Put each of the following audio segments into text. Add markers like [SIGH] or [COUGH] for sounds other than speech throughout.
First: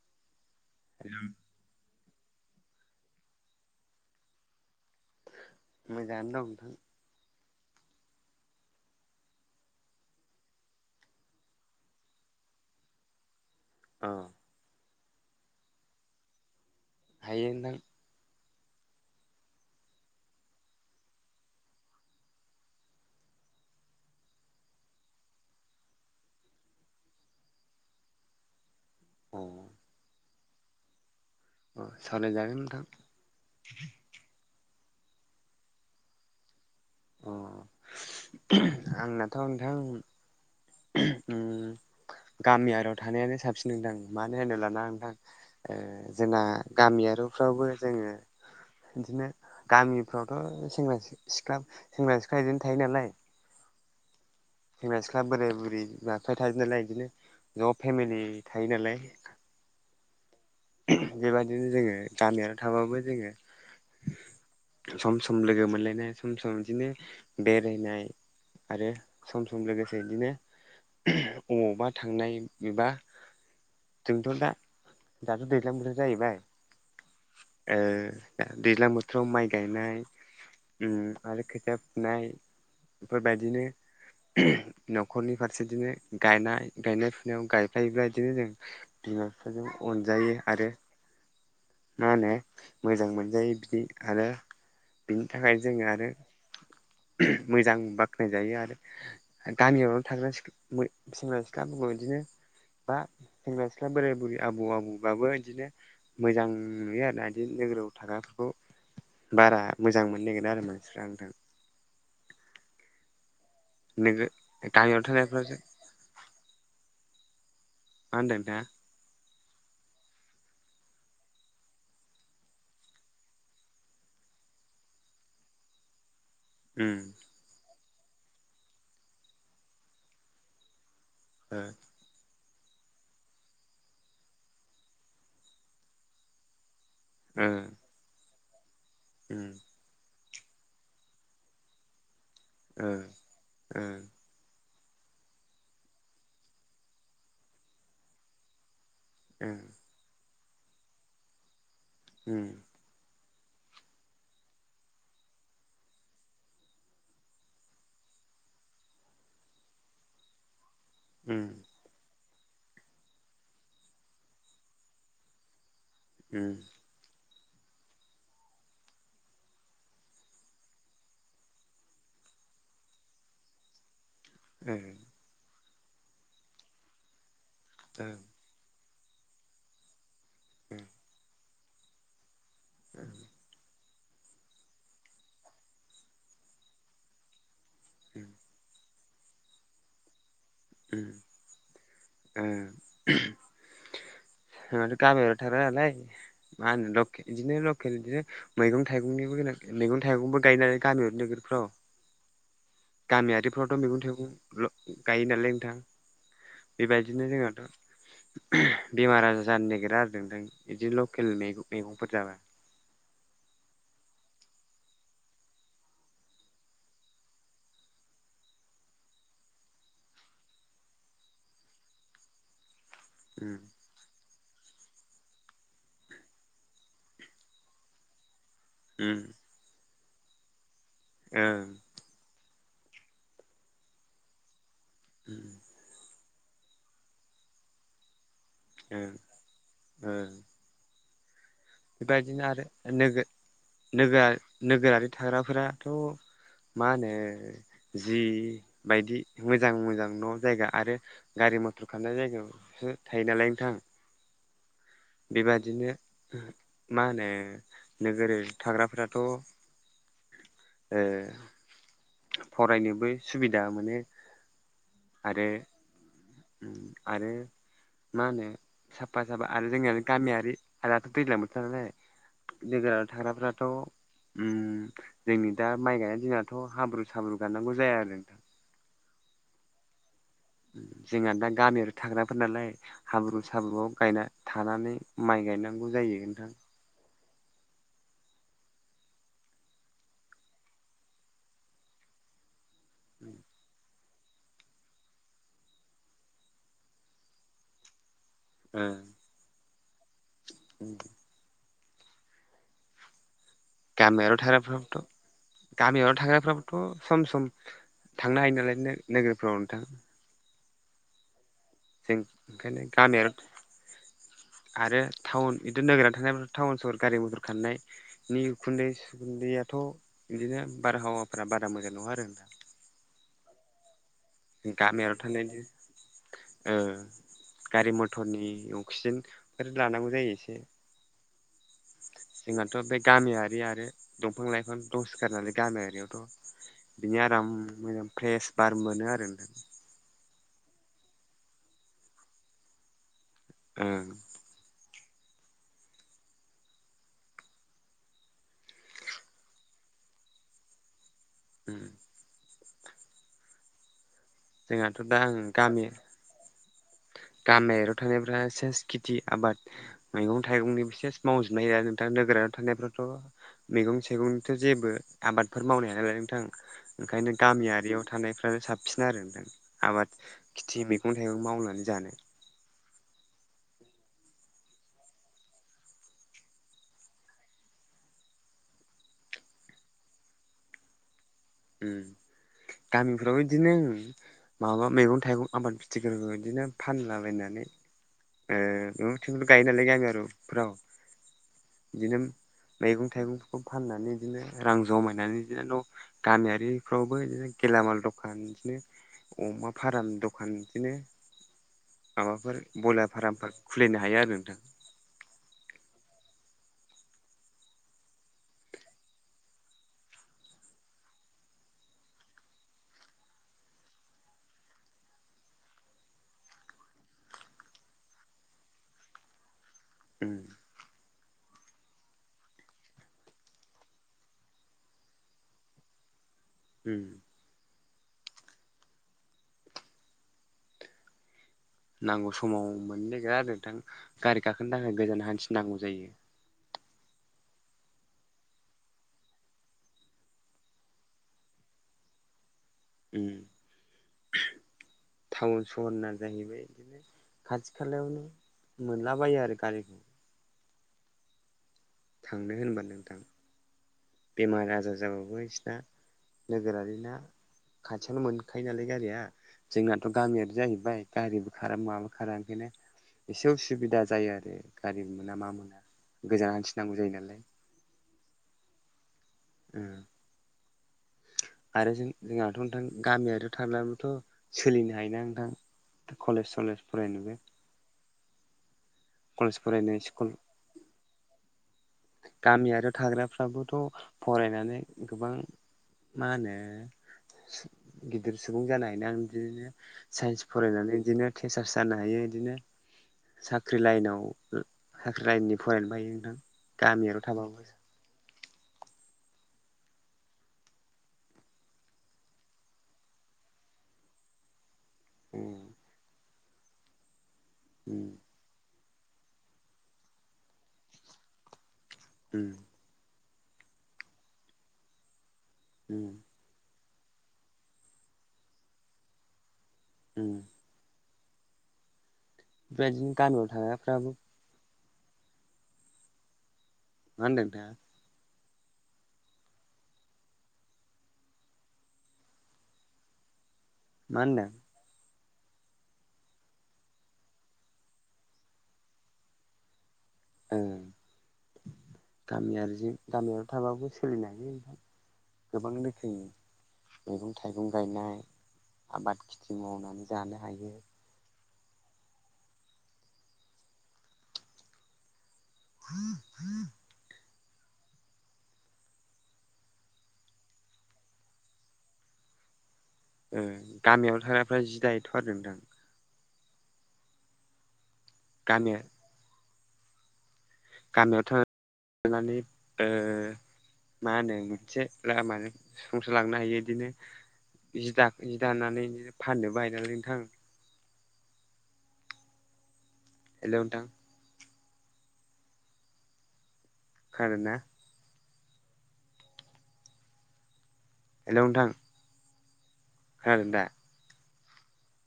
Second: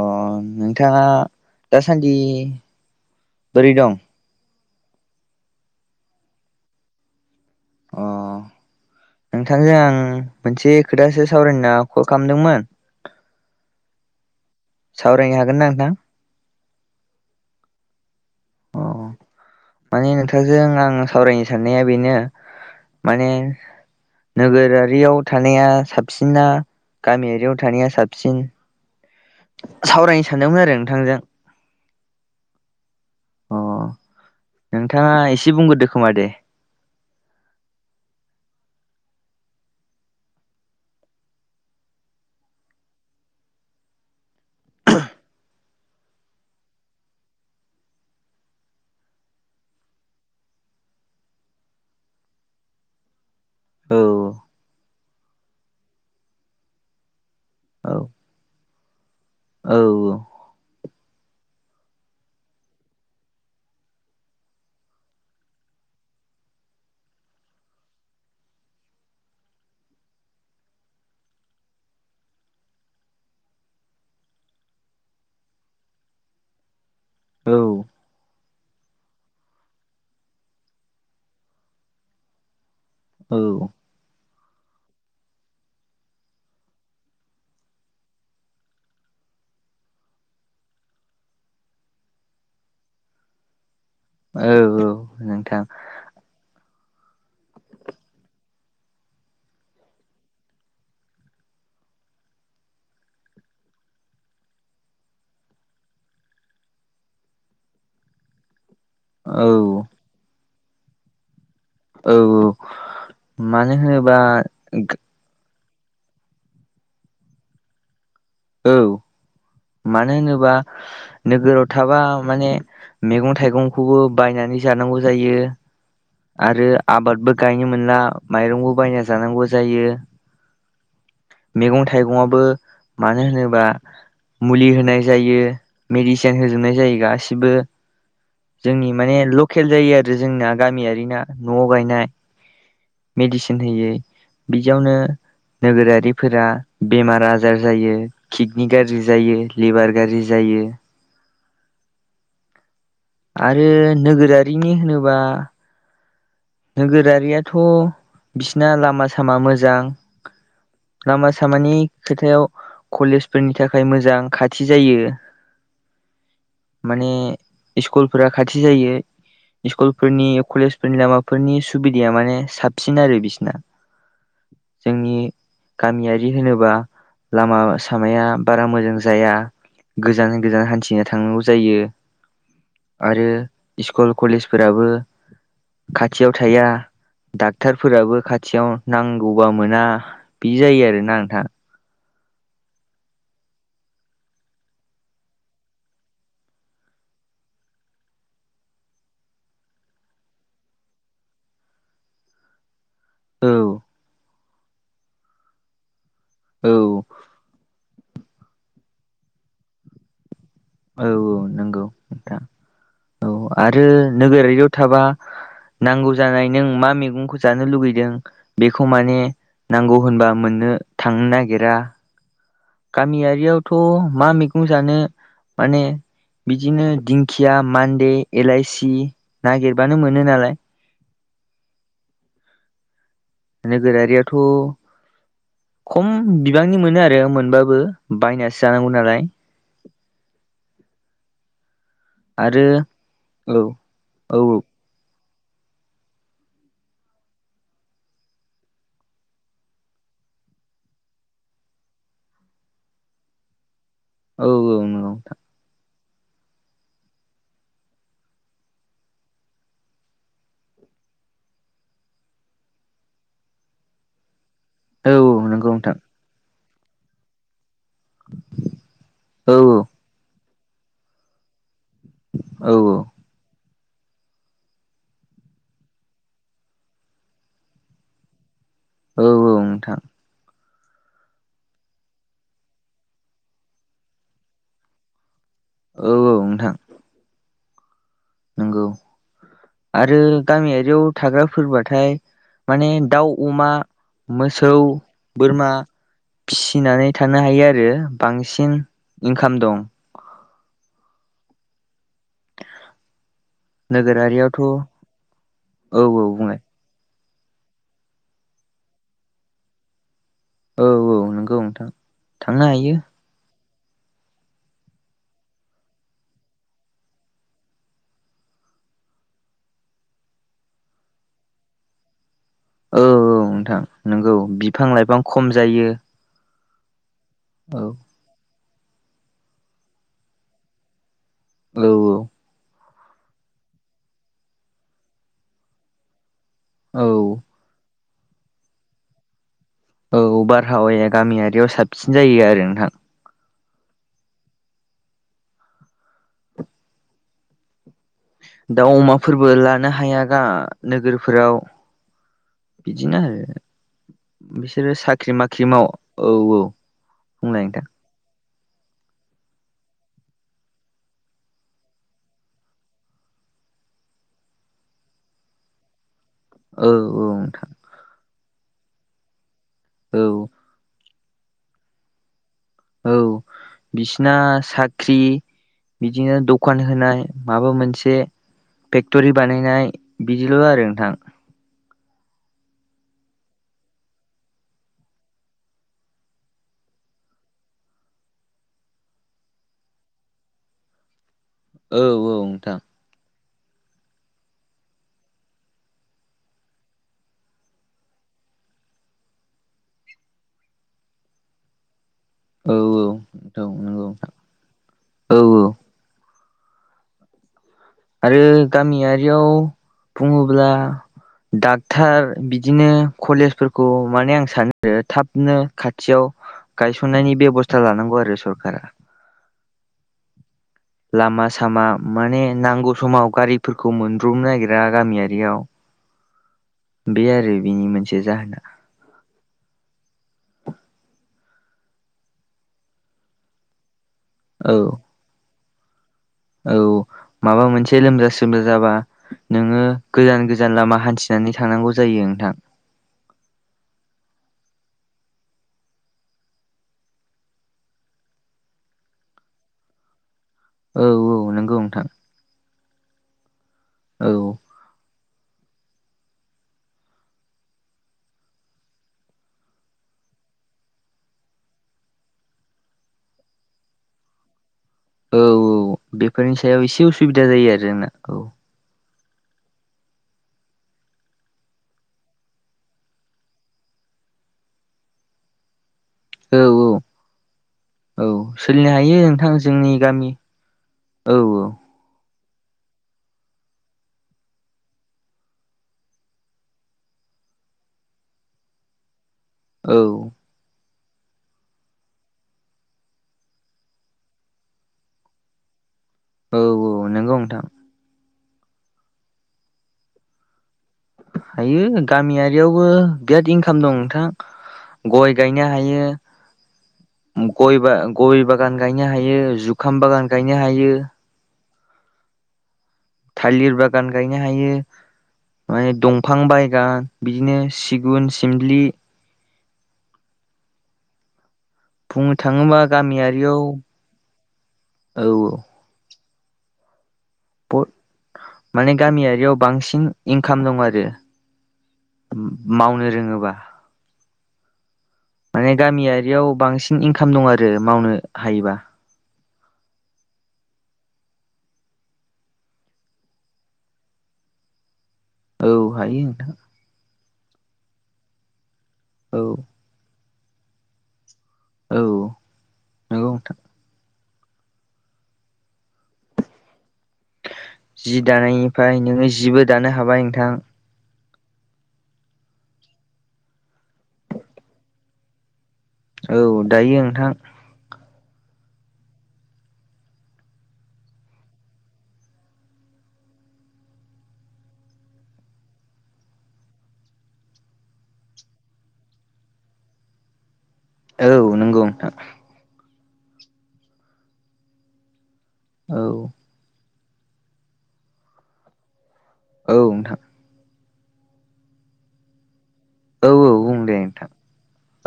अ नोंथाङा दासान्दि बोरै दं मोजाङानो दं नोंथां अ नोंथांजों आं मोनसे खोथासो सावरायाव कल खालामदोंमोन [INAUDIBLE] औ सावरायनो हागोन ना नोंथां हायो नोंथां अ माने नोंथांजों आं सावरायनो साननाया बेनो माने नोगोरारियाव थानाया साबसिना गामियारियाव थानाया साबसिन अ सावरायनो सानदोंमोन आरो नोंथांजों अ सावरायजागोन नोंथां नोंथांङा एसे बुंग्रदो खोमा दे अ आंनाथ' नोंथां गामियारियाव थानायानो साबसिन नोंथां मानो होनो लाना नोंथां ओ जोंना गामियारिफ्रावबो जोंङो बिदिनो गामिफ्रावथ' सेंग्रा सिख्ला सेंग्रा सिख्ला बिदिनो थायो नालाय औ सेंग्रा सिख्ला बोराय बुरै बिमा बिफाया थायो नालाय बिदिनो ज' औ फेमिलि थायो नालाय औ बेबायदिनो जोंङो गामियाव थाबाबो जोंङो [INAUDIBLE] सम सम लोगो मोनलायनाय सम सम बिदिनो बेरायनाय आरो सम सम लोगोसे बिदिनो अबावबा थांनाय एबा जोंथ' दा दाथ' दैलां बोथां जाहैबाय औ ओ दैज्लां बोथोराव माइ गायनाय ओ आरो खोथिया फुनाय औ बेफोरबायदिनो न'खरनि फारसे बिदिनो गायनाय गायनाय फुनायाव गायफायोब्ला बिदिनो जों बिमा बिफाजों अनजायो आरो मा होनो मोजां मोनजायो बिदि आरो औ औ बिनि थाखाय नोंथां जोङो आरो मोजां बाख्नायजायो आरो। गामियावनो थाग्राख्ला सेंग्रा सिख्लाबो बिदिनो बा सेंग्रा सिख्ला बोराय बुरैया आबौ आबौबाबो बिदिनो मोजां नुयो आरोना बिदिनो नोगोराव थाग्राफोरखौ औ बारा मोजां मोननो नागिरो आरो मानसिफ्रा नोंथां। औ औ मानो होनोबा नोगो [UNINTELLIGIBLE] मा होनदों नोंथां औ मानो होनोबा नोगोराव थाबा माने मैगं थाइगंखौबो बायनानै जानांगौ जायो। आरो उम आबादबो गायनो मोनला माइरंबो बायना जानांगौ जायो। ओ मैगं थाइगंआबो मानो होनोबा मुलि होनाय जायो मेडिसिन होजोबनाय जायो गा ओ जोंनि माने उम लकेल जायो आरो जोंना गामियारि ना न'आव गायनाय ओ मेडिसिन ओ होयै बिदियावनो नोगोरारिफोरा बेमार आजार जायो। किडनि गाज्रि जायो ओ लिभार गाज्रि जायो। उम आरो नोगोरारिनि होनोबा नोगोरारियाथ' बिसिना लामा सामा मोजां। लामा उम सामानि खोथायाव कलेजफोरनि थाखाय मोजां खाथि जायो। उम माने स्कुल फोरा खाथि जायो स्कुलफोरनि कलेजफोरनि लामा फोरनि सुबिदाया माने साबसिन आरो बिसिना। ओ जोंनि गामियारि होनोबा लामा ओ सामाया बारा मोजां जाया। गोजान गोजान ओ हान्थिना थांनांगौ जायो आरो स्कुल कलेजफोराबो खाथियाव थाया डाक्टरफोराबो उम खाथियाव नांगौबा मोना। बिदि जायो आरोना नोंथां। ओ गामियाव थानाय नालाय मा होनो बिदिनो लकेल मैगं थाइगंनिबो गोनां मैगं थाइगंबो गायनानै गामियावर नोगोरफ्राव नोंथां औ गामियारिफ्रावथ' मैगं थाइगं गायो नालाय नोंथां औ बेबायदि बिदिनो जोंहाथ' बेमार आजार जानो नागिरा आरो। बिदि औ लकेल औ नंगौ मैगंफोर नोंथां जाबा। औ आरो नोगोरारियाव थाबा नांगौ जानाय नों मा मैगंखौ जानो लुगैदों बेखौ माने नांगौ होनबा मोननो थांनो नागिरा। उम गामियारियावथ' मा मै गं जानो माने बिदिनो दिंखिया मान्दे एलाइसि उम नागिरबानो मोनो नालाय। ओ नोगोरारियाथ' [INAUDIBLE] खम बिबांनि मोनो आरो मोनबाबो बायनासो जानांगौ ओ नालाय ओ बेबायदिनो आरो नोग औ नोगो औ नोगोरारि थाग्राफोराथ' मा होनो जि बायदि मोजां मोजां न' जायगा आरो गारि मथर खारनाय जायगायावसो थायो नालाय नोंथां। औ औ नंगौ बेबादिनो मा होनो नोगोरारि थाग्राफोराथ' ओ फरायनोबो सुबिदा मोनो आरो नंगौ नोंथां आरो मा होनो साफा साफा औ आरो औ जोंनिया गामियारि आरो दाथ' दैज्लां बोथोर नालाय नंगौ नोंथां नोगोराव औ थाग्राफ्राथ' ओम जोंनि दा माइ गायनाय दिनाथ' हाब्रु साब्रु गानांगौ जाया आरो। औ औ नोंथां। जोंहा दा गामियाव थाग्राफोर नालाय। हाब्रु साब्रुआव गायना थानानै माइ गायनांगौ औ जायो औ नोंथां। नंगौ आरो गामियारियाव थाग्राफोरबाथाय माने दाउ अमा मोसौ बोरमा फिसिनानै थानो हायो आरो। बांसिन ओ इनकाम दं। [INAUDIBLE] गामियाव थाग्रा नोगोरारियावथ' फोराबोथ' औ गामियाव थाग्रा बुंलाय फ्राबो थ' सम सम थांनो हायो नालाय नोगोरफ्राव नोंथां। औ औ नंगौ नोंथां। जों थांनो ओंखायनो हायो गामियाव आरो टाउन बिदि नोगोराव थानाय टाउन सहर गारि मथर खारनाय नि उखुन्दै सुखुन्दैयाथ' बिदिनो बारहावाफोरा बारा मोजां नङा आरो नोंथां। औ औ नोंथां नंगौ बिफां गामियाव लाइफां खम थानायनि जायो। औ गारि मथ अक्सिजेन लानांगौ जायो एसे औ जोंहाथ' बे गामियारि आरो दंफां लाइफां दसे सिखारनानै गामियारियावथ' बिनि औ आराम मोजां फ्रेस बार मोनो आरो। औ बारहावाया गामियारियाव साबसिन जायो आरो नोंथां। ओ दाउ अमाफोरबो लानो हायाना नोगोरफोराव बिदिनो आरो बिसोरो जोंहाथ' दा आं साख्रि माख्रि माव गामि औ-औ गामियारियाव थानायफोरा सेस खेति आबाद मैगं थाइगंनि सेस मावजोबनो हायो नोंथा नोगोराव थानायफ्राथ' मैगं थाइगंनिथ' जेबो आबादफोर मावनो हाया नालाय नोंथां औ ओंखायनो नोंथां गामियारियाव थानायफ्रानो साबसिन आरो नोंथां आबाद औ खेथि मै मैगं थाइगं मावनानै जानो औ बिसिना साख्रि बिदिनो दखान होनाय माबा मोनसे फेक्ट'रि बानायनाय बिदिल' आरो नोंथां ओ गामिफ्रावबो बिदिनो माबा मैगं थाइगं आबाद खिथिफोरखौ बिदिनो फानलाबायनानै ए नथि' गायो नालाय गामियारिफोराव औ बिदिनो नोंथां मैगं थाइगंफोरखौ फाननानै बिदिनो रां जमायनानै बिदिनो न' गामियारिफ्रावबो बिदिनो गेलामाल दखान बिदिनो अमा फार्म दखान बिदिनो माबाफोर औ औ ब्रयलार फार्मफोर औ खुलिनो नंगौ हायो आरो नोंथां औ आरो गामियारियाव बुङोब्ला डाक्टार बिदिनो कलेजफोरखौ माने आं सानो आरो थाबनो खाथियाव गायसननायनि बेबस्था लानांगौ आरो सरखारा उम लामा सामा माने नांगौ समाव गारिफोरखौ मोनब्रबनो नागिरा गामियारियाव उम बे आरो बेनि मोनसे जाहोना नांगौ समाव मोननो नागिरा आरो नोंथां गारि गाखोनो औ थाखाय गोजान हान्थिनांगौ जायो औ माबा मोनसे लोमजा सोमजा जाबा नोङो गोजान गोजान लामा हान्थिनानै थांनांगौ जायो नोंथां उम टाउन सहरना जाहैबाय बिदिनो खाथि खालायावनो मोनलाबायो आरो गारिखौ औ-औ नंगौ नोंथां थांनो होनबा नोंथां औ बेमार आजार जाबाबो बिसना नोगोरारि ना खाथियावनो मोनखायो नालाय गारिया जोंनाथ' गामियारि जाहैबाय गारिबो खारा माबो खारा ओंखायनो एसे उसुबिदा जायो आरो गारि मोना मा मोना औ-औ गोजान बेफोरनि सायाव हान्थिनांगौ एसे जायो नालाय उसुबिदा जायो आरो जोंना औ ओम आरो जों जोंहाथ' नोंथां गामियारि थाब्लाबोथ' सोलिनो हायोना नोंथां कलेज औ सलेज औ फरायनोबो औ सोलिनो हायो कलेज फरायनो स्कुल औ-औ गामियारियाव थाग्राफ्राबोथ' फरायनानै गोबां मा होनो गिदिर सुबुं जानायनो आं बिदिनो औ साइन्स फरायनानै बिदिनो तिसार्स जानो हायो बिदिनो साख्रि लाइनाव साख्रि लाइननि फरायनोबो हायो नोंथां औ गामि आरियाव नंगौ नोंथां थाबाबो हायो गामि आरियावबो बिराद इनकाम दं नोंथां गय उम गायनो हायो गय उम गय बागान गायनो हायो जुखाम बागान गायनो हायो उम थालिर बागान गायनो हायो माने उम दंफां बायगान बिदिनो सिगुन सिमलि उ बुंनो थाङोबा बेबायदिनो गामियाव गामियारियाव थाग्राफ्राबो औ औ मा होनदों नोंथां माने गामियारियाव बांसिन इनकाम दं आरो मावनो रोङोबा मा होनदों माने गामियारियाव बांसिन इनकाम दं आरो मावनो हायोबा ओ गामियारिजों गामियाव थाबाबो सोलिनो हायो नोंथां गोबां औ रोखोमनि हायो नोंथां मैगं थाइगं गायनाय आबाद खिथि औ मावनानै जानो हायो औ नंगौ नोंथां [INAUDIBLE] जि दानायनिफ्राय नोङो जिबो दानो हाबाय नोंथां ओ गामियाव थाग्राफ्रा जि दायोथ' आरो नोंथां औ दायो नोंथां गानो गामियावथ' थानानै ओ मा होनो मोनसे लामाजों सुफुंलांनो हायो बिदिनो जि दाखो जि दानानै बिदिनो फाननोबो हायो नालाय नोंथां। औ नंगौ नोंथां हेलौ नोंथां औ खोनादोंना? औ नोंथां हेलौ नोंथां औ खोनादों औ दा बुं दे नोंथां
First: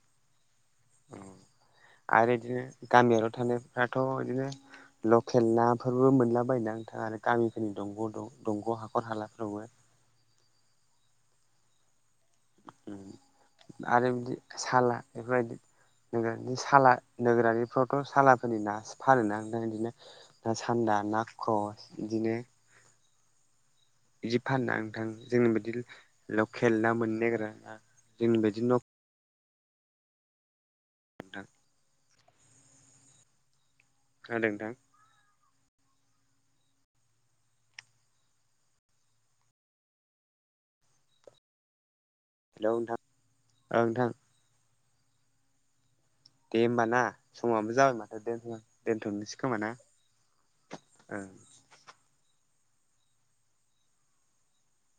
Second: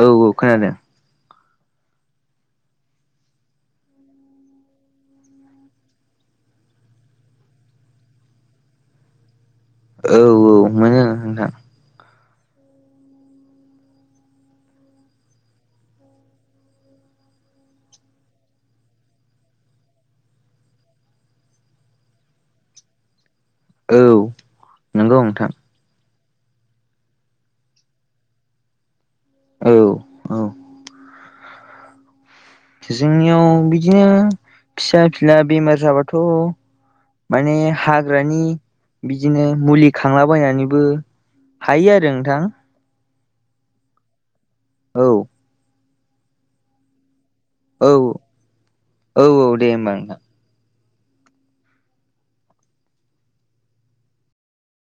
औ औ खोनादों। आरो बिदिनो गामियावल' थानायफ्राथ' बिदिनो लकेल नाफोरबो मोनलाबायोना नोंथां आरो गामिफोरनि दंग' दं दंग' हाखर हालाफ्रावबो औ औ मोनो नोंथां आरो बिदि साला बेफोरबायदि नोगोरारि साला नोगोरारिफ्रावथ' सालाफोरनि नासो फानोना नोंथां इदिनो ना सान्दा ना ख्रस बिदिनो औ बिदि फानोना नोंथां जोंनि बायदि लकेल ना मोननो नागिरा ना जोंनि बायदि ना औ औ नोंथां जोंनियाव बिदिनो खोनादों नोंथां फिसा फिला बेमार जाबाथ' माने हाग्रानि बिदिनो मुलि खांलाबायनानैबो हायो आरो नोंथां हेलौ नोंथां औ नोंथां औ दे ओमबा ना समाबो औ जाबाय माथो दोनथ' औ दोनथ'नोसै औ दे खोमाना होमबा नोंथां ओ